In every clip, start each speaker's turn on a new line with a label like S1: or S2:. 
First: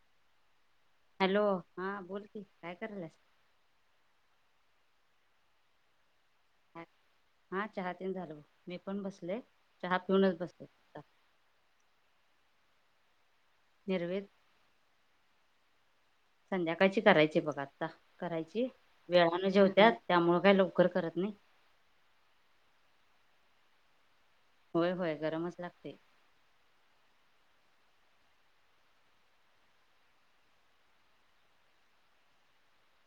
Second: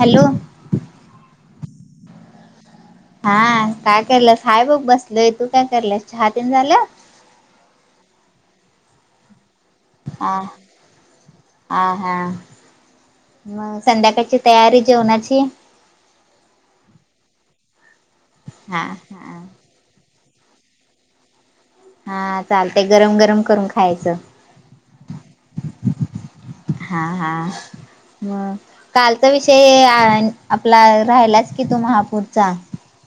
S1: Hello
S2: hello हा बोल की कायं करते
S1: हा काय केलं साहेबघ बसलय तू काय करल्यास चहा तेन झालं.
S2: हा चहा ते झालो मी पण बसले चहा पिऊनच बसते.
S1: आ हा मग
S2: निर्वेद
S1: संध्याकाळची तयारी जेवणाची.
S2: संध्याकाळची करायची बघ आता करायची
S1: हा हा
S2: वेळानं जेवत्यात. त्यामुळं काय लवकर करत नाही.
S1: हा चालते गरम गरम करून खायचं.
S2: होय होय गरमच लागतय.
S1: हा हा. ह कालचा विषय आपला राहिलाच की तू महापूरचा.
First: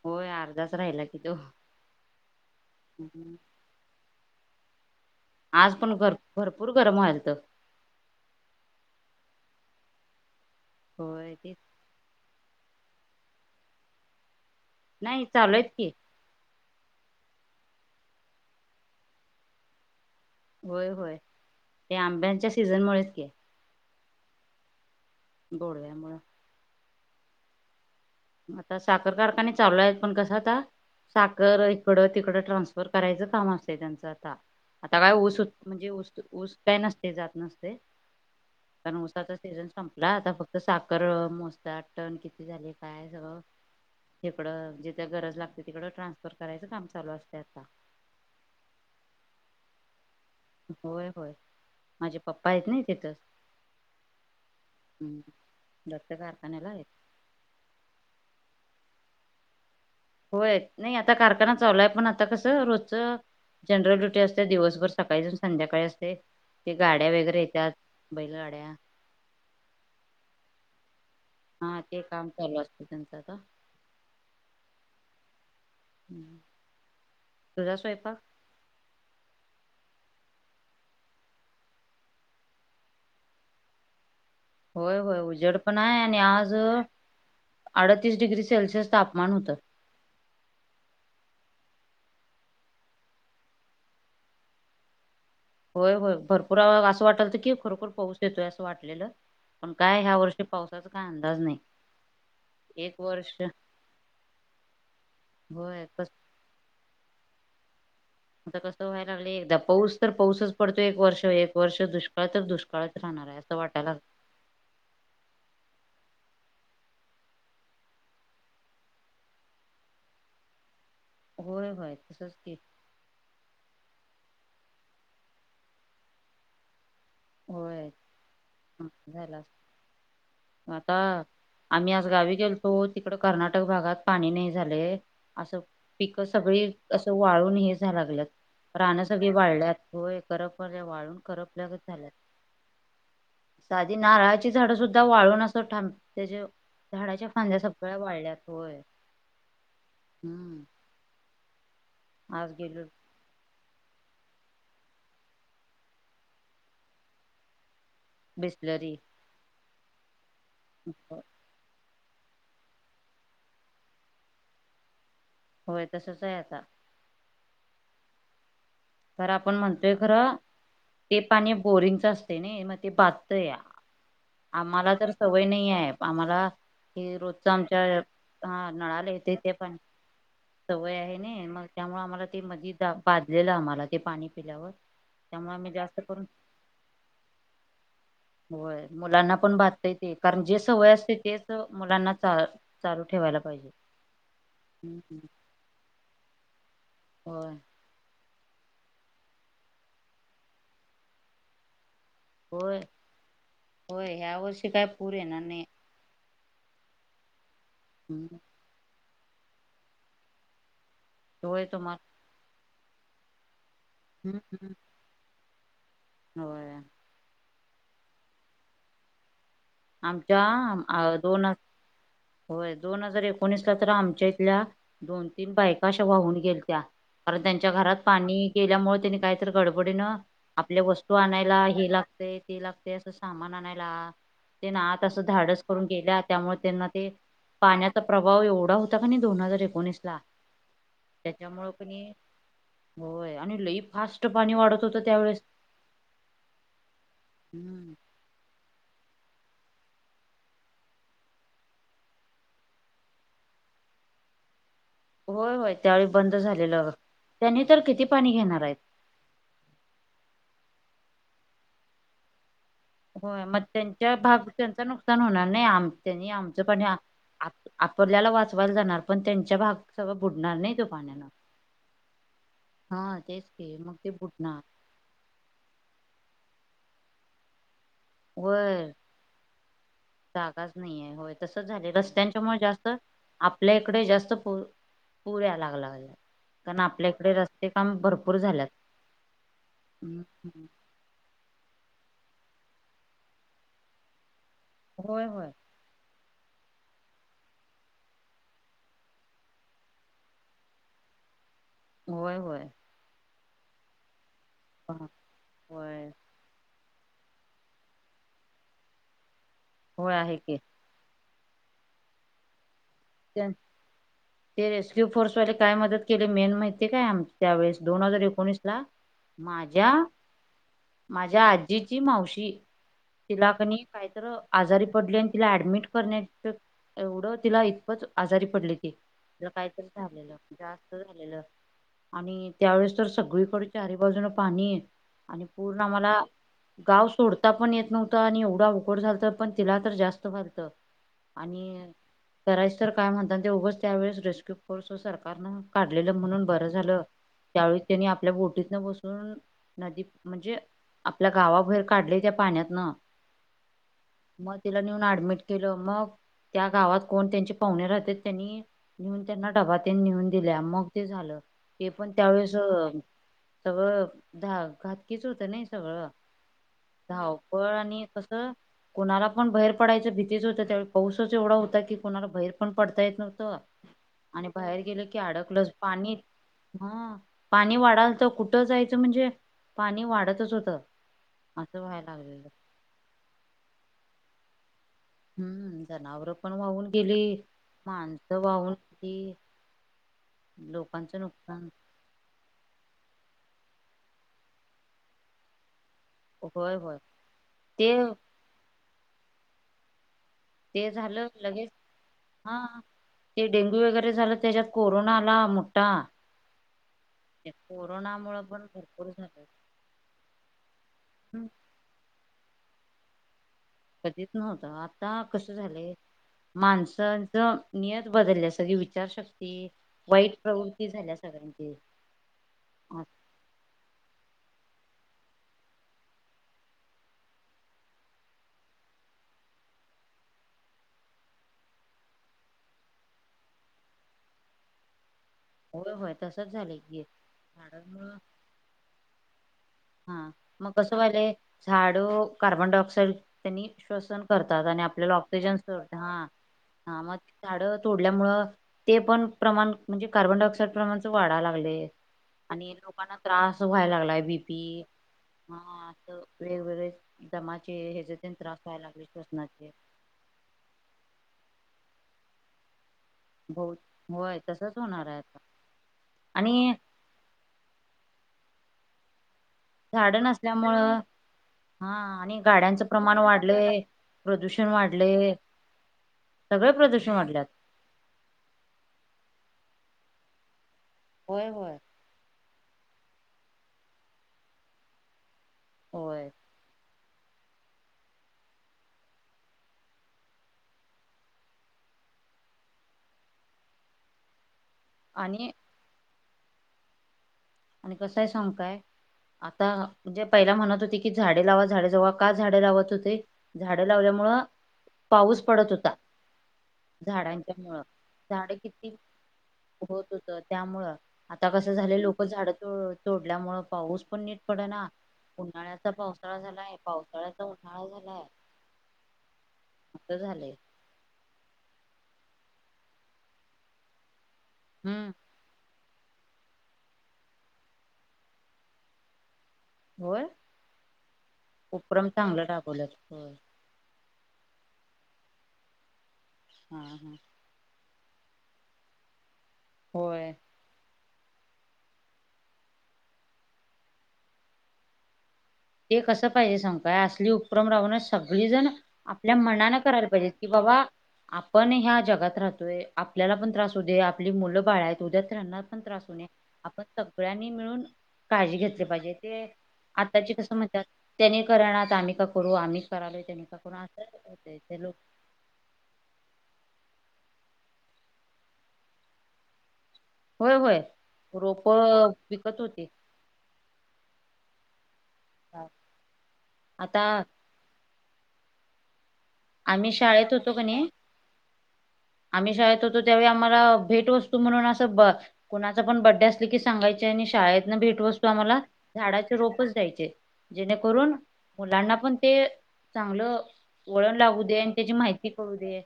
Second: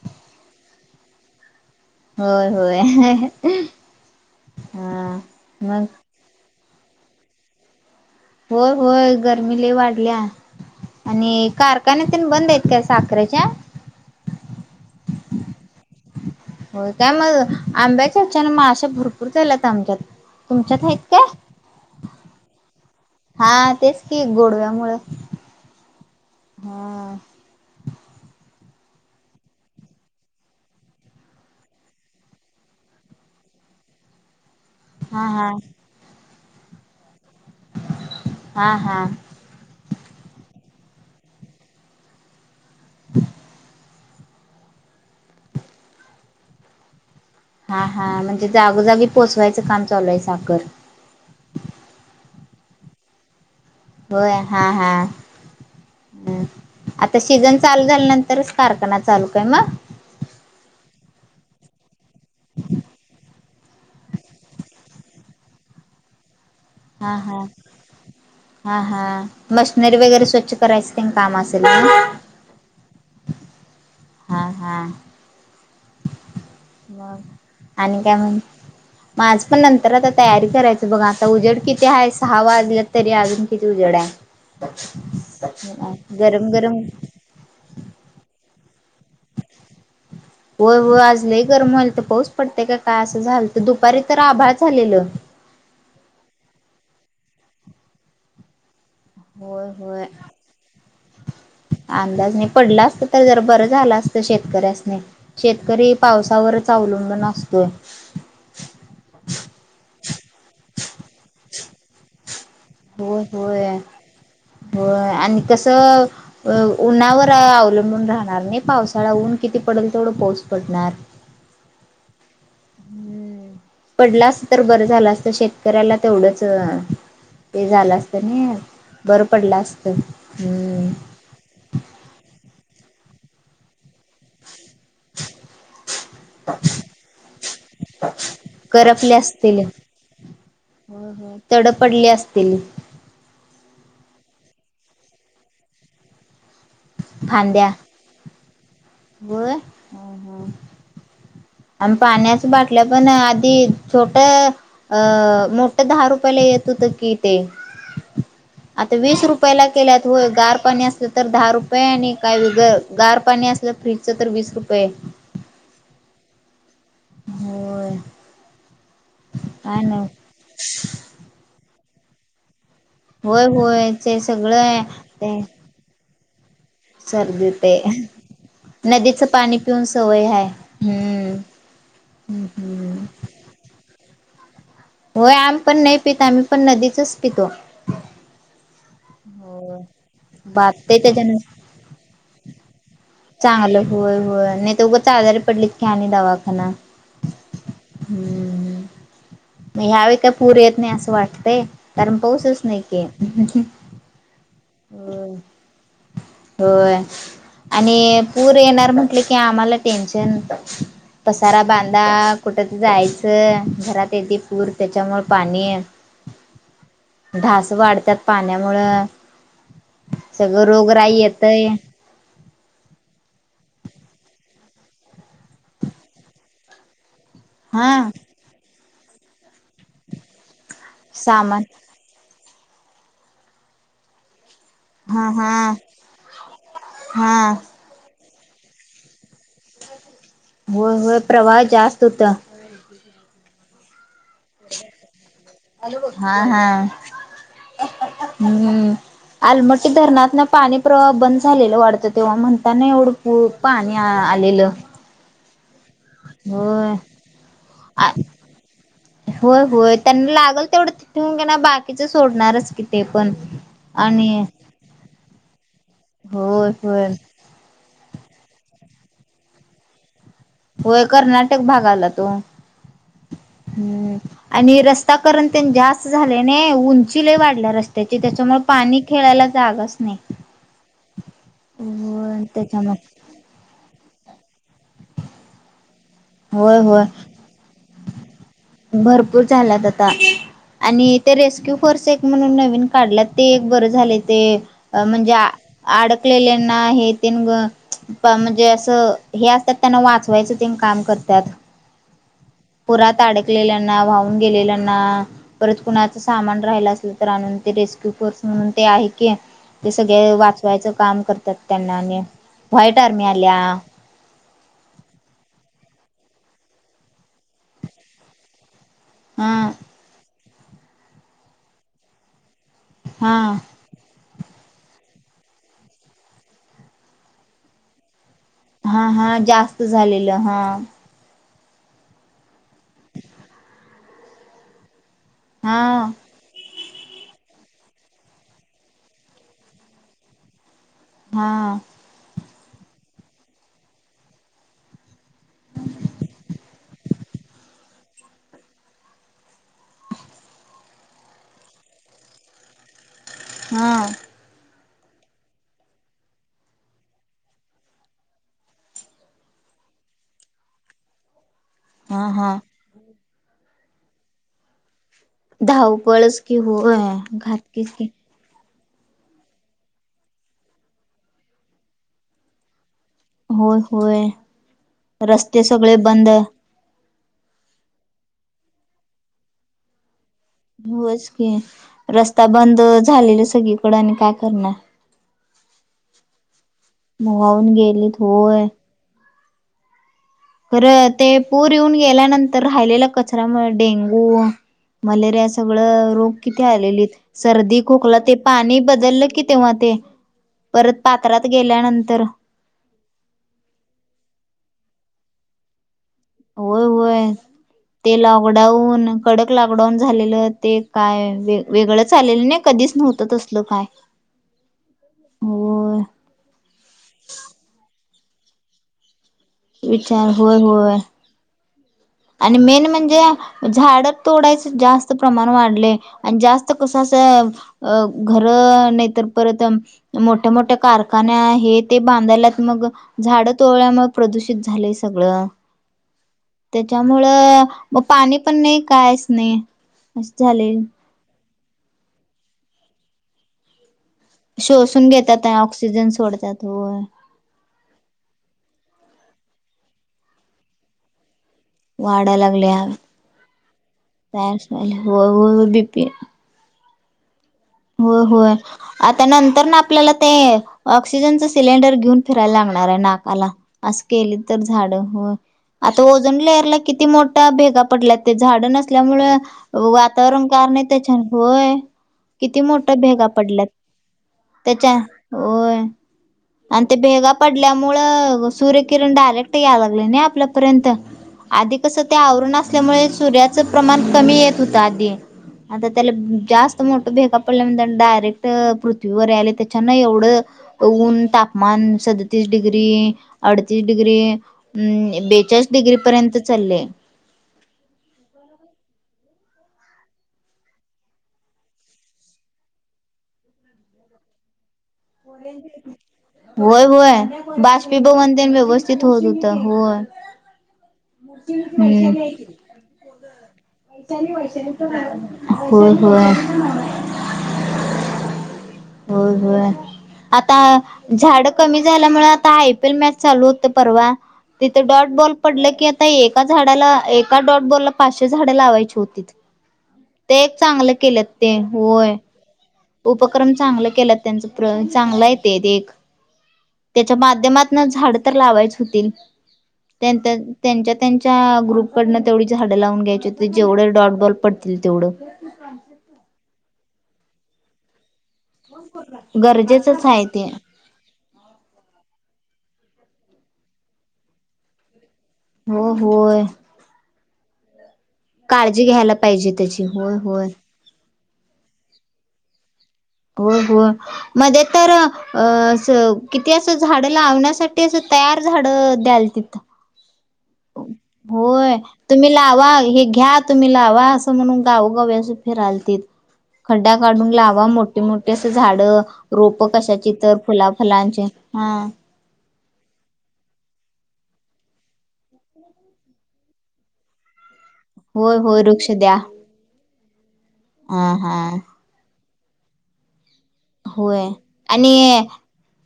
S2: होय अर्धाच राहिला की तो.
S1: होय
S2: हम्म.
S1: होय हा.
S2: आज
S1: मग
S2: पण घर भरपूर गरम व्हालत.
S1: होय होय गर्मी लई वाढल्या आणि
S2: होय ते
S1: कार. का त बंद आहेत का साखरेच्या.
S2: नाही चालूयत की.
S1: हो काय मग आंब्याच्या यान माशा भरपूर झाल्यात आमच्यात. तुमच्यात
S2: होय
S1: आहेत
S2: होय
S1: काय
S2: ते आंब्यांच्या सीझनमुळेच की
S1: हा तेच की गोडव्या मुळ.
S2: गोड व्या मुळ.
S1: हा.
S2: आता साखर कारखाने चालू आहेत पण कसा आता साखर इकडं तिकडं ट्रान्सफर करायचं काम असतते त्यांचं आता. आता काय
S1: हा
S2: ऊस
S1: हा
S2: म्हणजे ऊस ऊस काही नसते जात नसते
S1: हा
S2: कारण
S1: हा
S2: ऊसात. सीझन संपला आता फक्त साखर मोजतात टण किती झाले काय सगळ. तिकडं जिथे गरज लागते तिकडं ट्रान्सफर करायचं काम चालू असते आता.
S1: हा हा म्हणजे जागोजागी पोचवायचं काम चालू आहे साखर.
S2: होय होय माझे पप्पा आहेत ना तिथ.
S1: होय हा हा.
S2: दत्त कारखान्याला आहेत
S1: तर सीजन चालू झाल्यानंतरच कारखाना चालू काय मग.
S2: होय नाही आता कारखाना चालू आहे पण आता कसं रोजच. जनरल ड्युटी असते दिवसभर सकाळी जाऊन संध्याकाळी असते. ते गाड्या
S1: हा
S2: वगैरे
S1: हा
S2: येतात बैलगाड्या.
S1: हा हा. मशनरी वगैरे स्वच्छ करायचं. तेन काम असेल
S2: हा
S1: ना
S2: ते काम चालू असत त्यांचं आता.
S1: ह हा.
S2: हम्म.
S1: मग
S2: तुझा
S1: आणि काय
S2: स्वयंपाक
S1: म्ह. माझ पण नंतर आता तयारी करायचं बघा आता उजेड किती आहे सहा वाजले. तरी अजून किती उजड् हाय.
S2: होय होय उजेड पण आहे आणि
S1: गरम
S2: आज.
S1: गरम
S2: अडतीस डिग्री सेल्सिअस तापमान होतं.
S1: हो हो आजलंही गरम व्हाल तर पाऊस पडतेय का का असं झाल तर दुपारी तर आभार झालेलं.
S2: होय होय भरपूर असं वाटल तर की खरोखर पाऊस येतोय. वाटलेलं
S1: होय
S2: पण काय
S1: होय
S2: ह्या वर्षी पावसाचा काय अंदाज नाही.
S1: अंदाज नाही पडला
S2: एक
S1: असत तर जर
S2: वर्ष
S1: बरं झालं असत शेतकऱ्यासने
S2: होय
S1: शेतकरी
S2: कस
S1: पावसावर. अवलंबून असतोय.
S2: आता कसं व्हाय लागय एकदा पाऊस तर पाऊसच पडतो एक वर्ष एक वर्ष दुष्काळ तर दुष्काळ. सकाळच राहणार आहे असं वाटयला लातं.
S1: हो आणि कसं. अ उन्हावर अवलंबून राहणार नाही पावसाळा ऊन किती पडेल तेवढं पाऊस पडणार.
S2: होय होय तसच क
S1: हम्म पडलास तर बरं झालं असत शेतकऱ्याला तेवढंच ते
S2: होय
S1: झालं असत ना बरं
S2: झाला
S1: पडलं असत हम्म
S2: आता आम्ही आज गावी गेलतो तिकड कर्नाटक भागात पाणी नाही झाले असं पिक सगळी असं वाळून हे जा लागल्यात रानं
S1: करपले
S2: सगळी
S1: असतील
S2: वाळल्यात हो करप वाळून करप
S1: पडली असतील
S2: साधी नारळाची झाडं सुद्धा वाळून असं धांप्या त्याच्या झाडाच्या फांद्या सगळ्या वाढल्यात होय
S1: होय
S2: हम्म
S1: आणि म् पाण्याच
S2: आज गेलो
S1: बाटलं पण आधी छोट अ मोठ्या दहा रुपयाला येत होत कि ते आता
S2: बिसलरी
S1: वीस रुपयाला केल्यात होय गार पाणी असलं तर दहा रुपय र आणि काही व गार पाणी असलं फ्रीजच तर वीस रुपये
S2: होय तसच आहे आता
S1: हो
S2: तरर आपण म्हणतोय खरं ते पाणी बोरिंगच असतो मग ते
S1: होय
S2: पाचतय
S1: होय ते सगळं आहे
S2: आम्हाला तर
S1: ते
S2: सवय नाही आहे आम्हाला हे रोजच
S1: सर्दी ते
S2: आमच्या हा नळाले
S1: नदीचं
S2: ते ते
S1: पाणी
S2: पण
S1: पिऊन सवय हाय
S2: सवय आहे ना
S1: हम्म
S2: मग त्यामुळं आम्हाला ते मधी
S1: हम्म
S2: पाजलेलं आम्हाला ते पाणी पिल्यावर
S1: होय
S2: त्यामुळे
S1: आम
S2: आम्ही
S1: पण नाही
S2: जास्त
S1: पितो
S2: करून
S1: आम्ही पण नदीच पितो
S2: होय मुलांना पण
S1: हो
S2: भातता य ते कारण जे सवय
S1: बाधतय
S2: असते
S1: त्याच्यान
S2: तेच मुलांनाच चालू ठेवा
S1: चांगलं होय होय नाही तर उगंच आजारी पडलीत की आणि दवाखाना
S2: हो
S1: हम्म मग ह्यावे का पूर येत नाही असं वाटतय कारण पाऊसच
S2: होय
S1: नाही की
S2: होय ह्या वर्षी काय पूर येणार नाही
S1: हो आणि
S2: हम्म
S1: पूर येणार म्हटले की आम्हाला टेन्शन पसारा
S2: होय
S1: बांधा
S2: तुम्हाला
S1: कुठ जायचं घरात येते पूर त्याच्यामुळे पाणी
S2: हो
S1: ढास वाढतात पाण्यामुळं सगळं रोग
S2: आमच्या
S1: राई
S2: दोन
S1: येतय
S2: होय दोन हजार एकोणीसला तर आमच्या इथल्या दोन तीन बायका अशा वाहून गेलत्या कारण त्यांच्या घरात
S1: हा
S2: पाणी केल्यामुळे त्यांनी काहीतरी गडबडीनं आपल्या वस्तू
S1: सामान
S2: आणायला हे लाग ती लागते असं सामान आणायला ते ना आत असं
S1: हा
S2: धाडस
S1: हा
S2: करून गेल्या त्यामुळे त्यांना ते
S1: हा
S2: पाण्यात चा प्रभाव एवढा होता का नाही दोन हजार एकोणीस ला
S1: होय होय प्रवाह
S2: त्याच्यामुळे
S1: जास्त
S2: कणी
S1: होता
S2: होय आणि लई फास्ट पाणी वाढत होतं त्यावेेळेस
S1: हा
S2: हम्म
S1: हा हम्म आलमटी धरणात ना पाणी प्रवाह बंद झालेलं वाढतं तेव्हा म्हणताना एवढं पू पाणी आलेलं
S2: होय होय त्यावेळी बंद झालेलं
S1: होय
S2: त्यानी तर किती पाणी घेणार आहेत
S1: हो होय त्यांना लागल तेवढं तिथून बाकीच सोडणारच की
S2: हो मग त्यांच्या भाग त्यांच नुकसान होणार नाही आम त्यांनी आमचं
S1: होय
S2: पण
S1: होय
S2: आपल्याला वाचवायला जाणार पण त्यांच्या भाग सव बुडणार नाही तो
S1: होय
S2: पाण्यान
S1: कर्नाटक भागाला तो
S2: हा तेच के मग ते बुटणार
S1: ता कारण ते जास्त झालेने उंचीले वाढल्या रस्ते त्याची त्याच्याममुळं
S2: होय
S1: पाणी खेळायला जागाच नाही
S2: जागाच नाहीये होय तसच झाले रस्त्यांच्यामुळे जास्त
S1: त्याच्याम
S2: आपल्या इकडे जास्त पुऱ पुरया लागलाय
S1: होय
S2: कारण
S1: होय
S2: आपल्या इकडे जास ते काम भरपूर झाल्यात.
S1: भरपूर झालात आता
S2: हम्म, हम्म.
S1: आणि ते रेस्क्यू फोर्स एक म्हणून नवीन काढला ते एक बरं झाले ते अ
S2: होय
S1: म्हणजे आ
S2: होय
S1: अडकलेल्याना हे तेन ग प म्हणजे असं हे असतात त्यांना वाचवायचं तेन काम करत्यात.
S2: होय होय.
S1: पुरात अडकलेल्यांना वाहून गेलेल्यांना
S2: हा,
S1: परत
S2: होय
S1: कुणाचस सामान राहिला असलं तर आणून ते रेस्क्यू फोर्स म्हणून ते आहे की ते
S2: होय
S1: सगळे
S2: आहे की
S1: वाचवायचं काम करतात त्यांना आणि व्हाईट आर्मी
S2: त्यां
S1: आल्या
S2: ते रेस्क्यू फोर्सवाले काय मदत केले मेन माहिती काय आम त्यावेेळेस दोन हजार एकोणीस ला
S1: हा
S2: माझ्या माझ्या आजीची मावशी
S1: हा
S2: तिला कणी काहीतर आजारी पडली आणि तिला ऍडमिट करण्या एवढं तिला खूपच आजारी पडली
S1: हा हा
S2: तिला
S1: जास्त
S2: काहीतरी झालेलं
S1: हा
S2: जास्त झालेलं. आणि त्यावेेळेस तर सगळीकडे चारी बाजून पाणी आणि पूर्ण
S1: हा
S2: आम्हाला गाव सोडता पण येत नव्हतं आणि एवढा उकड झालतं पण तिला तर जास्त फालतं आणि
S1: हा
S2: करायच तर काय म्हणता ते उगंच त्यावेेळेस रेस्क्यू फोर्स सरकारनं काढलेलं म्हणून बरं झालं. त्यावेळी त्यांनी आपल्या बोटीत न बसून नदी म्हणजे आपल्या गावाबहेर काढले त्या पाण्यातनं
S1: हां.
S2: म तिला नेऊन ऍडमिट केलं, मग त्या गावात कोण त्यांचे पाहुणे राहते त्यांनी नेऊन त्यांना डबातेन नेऊन दिल्या मग ते झालं. हे पण
S1: हा
S2: त्यावेळेस
S1: हा
S2: सगळं धा घात कीच होतं नाही सगळं
S1: धावपळच की होय
S2: धावपळ
S1: घातकीच की
S2: आणि कसं कोणाला पण बाहेर पडायचं भीतीच होत त्यावेळी पाऊसच एवढा होता की कोणाला बाहेर पण पडता येत नव्ह तं
S1: होय होय
S2: आणि बाहेर गेलं की
S1: रस्ते
S2: अडकलचं
S1: सगळे
S2: पाणी
S1: बंद
S2: हा पाणी वाढाल तर कुठं जायचं म्हणजे पाणी वाढतच होत.
S1: होच की रस्ता बंद झालेला सगळी कडं आणि काय करणार.
S2: हम्म, जनावरं पण वाहून गेली,
S1: वाहून गेलीत
S2: माणसं
S1: होय.
S2: वाहून गेली.
S1: खरं
S2: लोकांचं
S1: ते
S2: नुकसान
S1: पूर येऊन गेल्यानंतर राहिलेलं कचरामुळे डेंगू मलेरिया सगळं रोग किती
S2: होय होय
S1: आलेली सर्दी खोकला ते पाणी बदललं कि तेव्हा ते
S2: ते
S1: परत
S2: झालं
S1: पात्रात
S2: लगेच
S1: गेल्यानंतर
S2: हा ते डेंग्यू वगैरे झालं त्याच्यात कोरोना आला मोठा
S1: होय होय.
S2: त्या
S1: ते
S2: कोरोनामुळे पण भरपूर
S1: लॉकडाऊन
S2: झालं
S1: कडक लॉकडाऊन झालेलं ते काय
S2: हम्म,
S1: वे वेगळंच आलेलं नाही कधीच नव्हतं तसल काय.
S2: कधीच नव्हतं आता कसं झालंय
S1: होय
S2: माणसांच नियत बदलल्या सगळी विचारशक्ती
S1: विचार
S2: वाईट
S1: होय
S2: प्रवृत्ती
S1: होय.
S2: झाल्यास. [unintelligible]
S1: आणि मेन म्हणजे झाड तोडायचे जास्त प्रमाण वाढले आणि जास्त कसं असं अ घरं नाही तर परत अम मोठ्या-मोठ्या कारखान्या हे ते बांधायलात मग झाडं तोळ्यामुळे प्रदूषित झालंय सगळं.
S2: हो हो.
S1: त्याच्यामुळं मग पाणी पण नाही कायच नाही.
S2: हा
S1: अस
S2: मग
S1: झाले
S2: कसं वालय झाडं कार्बन डाय ऑक्साइड त्यांनी श्वसन करतात आणि
S1: शोषून
S2: आपल्याला
S1: घेतात
S2: ऑक्सिजन सोडत हा
S1: सोडतात होय
S2: हा मग. झाडं तोडल्यामुळ ते पण प्रमाण म्हणजे कार्बन डाय ऑक्साइड प्रमाण वाढाय लागले.
S1: वाढायला लागले
S2: आणि
S1: हवेत
S2: लोकांना त्रास व्हायला लागलाय बी
S1: तयार होय होय हो बी पी
S2: वेगवेगळे दमाचे हेज तेन
S1: होय
S2: त्रास व्हाय लागले
S1: आता नंतर
S2: श्वसनाचे.
S1: ना आपल्याला ते ऑक्सिजनच सिलेंडर घेऊन फिरायला लागणार आहे ना. आला
S2: बहुत
S1: असं केली
S2: होय
S1: तर
S2: तसच
S1: झाड
S2: होणार आहे
S1: हो
S2: आता
S1: आता ओजन
S2: आणि
S1: लेयरला. किती मोठ्या भेगा पडल्या ते झाडं नसल्यामुळे
S2: झाड
S1: वातावरण कार
S2: नसल्यामुळे
S1: नाही त्याच्या होय
S2: हा आणि
S1: किती
S2: गाड्यांचं
S1: मोठ्या
S2: प्रमाण
S1: भेगा पडल्यात
S2: वाढलय प्रदूषण
S1: त्याच्या
S2: वाढलयं. सगळे प्रदूषण वाढल्यात.
S1: त्यामुळ सूर्य किरण डायरेक्ट यायलागलय नई आपल्यापर्यंत
S2: होय होय.
S1: आधी कस. ते आवरण असल्यामुळे सूर्याचं प्रमाण कमी येत होतं आधी आता त्याला
S2: होय
S1: जास्त मोठ भेग पडल्यान डायरेक्ट पृथ्वीवर यायलंय त्याच्यांन एवढं. ऊन तापमान सदतीस डिग्री. अडतीस डिग्री. हम्म
S2: आणि
S1: बेचाळीस डिग्री पर्यंत चाललेय.
S2: आणि कसंय सांगु काय? आता जे पहिला म्हणत होते की झाडे लावा झाडे जगवा का झाडे लावत होते. झाडं लावल्यामुळं पाऊस पडत होता.
S1: होय होय
S2: झाडांच्या मुळं.
S1: बाष्पीभवनतेन व्यवस्थित होत होतं होय.
S2: त्यामुळे आता कसं झाले
S1: हम्म
S2: लोक झाड तोड तोडल्यामुळे पाऊस पण नीट पडना उन्हाळ्याचा
S1: होय
S2: पावसाळा
S1: होय
S2: झालाय पावसाळ्याचा उन्हाळा झालाय.
S1: होय होय
S2: असं झालंय.
S1: आता. झाड कमी झाल्यामुळे आता आय पी एल मॅच चालू होत परवा तिथं डॉट
S2: हम्म.
S1: बॉल पडलं की आता एका झाडाला एका डॉट बॉलला पाचशे झाडं लावायची होतीत.
S2: होय
S1: ते एक चांगलं केलेत ते
S2: उपक्रम
S1: होय.
S2: चांगलं [inaudible]
S1: उपक्रम चांगला केल्यात त्यांच प्र चांगला येत एक
S2: हा हा.
S1: त्याच्या माध्यमात झाड तर लावायच होतील
S2: होय
S1: त्यांतर त्यांच्या त्यांच्या ग्रुपकडनं तेवढी झाडं लावून घ्यायची होती जेवढं डॉट बॉल पडतील तेवढं.
S2: ते कसं पाहिजे सांगू काय असली उपक्रम राबवन सगळीजण आपल्या मनान
S1: गरजेचंच
S2: करायला
S1: आहे
S2: पाहिजेत
S1: ते
S2: की बाबा आपण ह्या जगात राहतोय आपल्याला पण त्रास होत आपली मुलं बाळा उद्या त्याना पण
S1: हो
S2: त्रास होऊ नये
S1: होय
S2: आपण सगळ्यांनी मिळून काळजी घेतली पाहिजे
S1: घ्यायला
S2: ते
S1: त्याची होय
S2: आताची क
S1: होय
S2: त्याने करणात आम्ही का करू आम्हीच करालोय त्यानी का
S1: होय
S2: करू
S1: होय
S2: अस
S1: मध्ये
S2: हो
S1: तर
S2: लोक
S1: अ असं किती असं झाडं लावण्यासाठी असं तयार झाड द्याल तिथं
S2: होय रोप
S1: तुम्ही
S2: विकत
S1: लावा
S2: होती
S1: हे घ्या तुम्ही लावा असं म्हणून गावोगावी अस फिरालतीत खड्डा
S2: आता
S1: काढून ला मोठीे मोठी अस झाड रोप
S2: आम्ही
S1: कशाची
S2: शाळेत
S1: तर
S2: होतो
S1: फुला
S2: कणी
S1: फलांचे हा
S2: आम्ही शाळेत होतो त्यावेळी आम्हाला भेटवस्तू म्हणून असं ब कुणाच पण बड्डे असले की सांगायचे आणि शाळेत भेटवस्तू
S1: होय
S2: आम्हाला
S1: होय वृक्ष द्या
S2: झाडाचे रोपच द्यायचे
S1: हा
S2: जेणेकरून
S1: हा
S2: मुलांना पण ते चांगलं वळण लागू दे आणि त्याची माहिती कळू दे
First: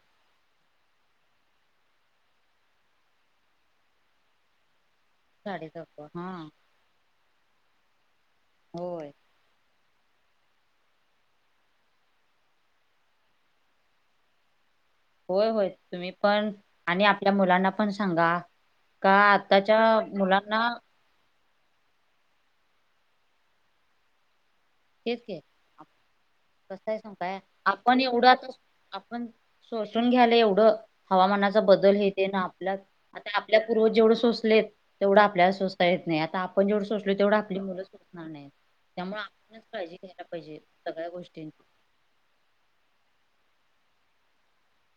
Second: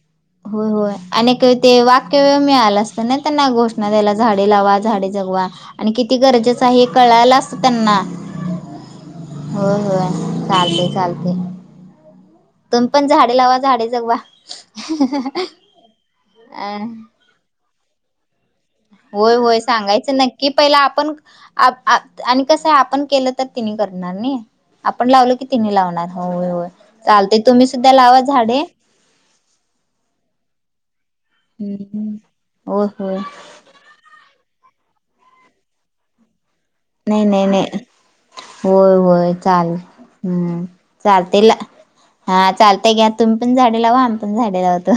S1: होय होय अक ते वाक्य व मिळालं असतं ना त्यांना घोषणा द्याला झाडे लावा झाडे जगवा
S2: झाडेचं
S1: आणि किती
S2: हा
S1: गरजेचं आहे हे कळाल असत त्यांना
S2: होय.
S1: होय होय चालते चालते तुम् पण झाडे लावा झाडे जगवा
S2: होय होय तुम्ही पण
S1: अ
S2: आणि आपल्या मुलांना पण सांगा का
S1: होय होय
S2: आताच्या
S1: सांगायचं नक्की
S2: मुलांना
S1: पहिला आपण आणि कसं, आहे आपण केलं तर तिने करणार नाही. आपण लावलो की तिने लावणार. होय, होय
S2: कसं आहे सांगू काय
S1: चालते तुम्ही सुद्धा
S2: आपण
S1: लावा
S2: एवढं आता
S1: झाडे.
S2: आपण शोषून घ्याल एवढं हवामानाचा बदल हे
S1: हम्म
S2: ते ना आपल्यात,
S1: होय होय
S2: आता आपल्या पूर्वज जेवढं सोसलेत तेवढं आपल्याला सोसाता येत नाही आता आपण जेवढं सोचलो
S1: नाही
S2: तेवढं
S1: नाही
S2: आपली मुलं
S1: नाही
S2: सोसणार नाही
S1: होय होय
S2: त्यामुळे
S1: चालेल
S2: काळजी घ्यायला पाहिजे,
S1: हम्म
S2: सगळ्या
S1: चालते ला
S2: गोष्टींची.
S1: हा चालतय घ्या. तुम्ही पण झाडे लावा. आम्ही पण झाडे लावतो.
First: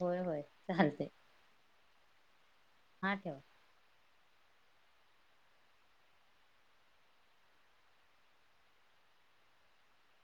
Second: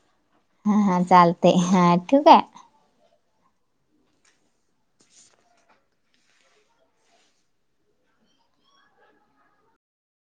S2: होय होय
S1: हा हा
S2: चालते
S1: चालतेय. हा ठेऊ का?
S2: हा ठेव.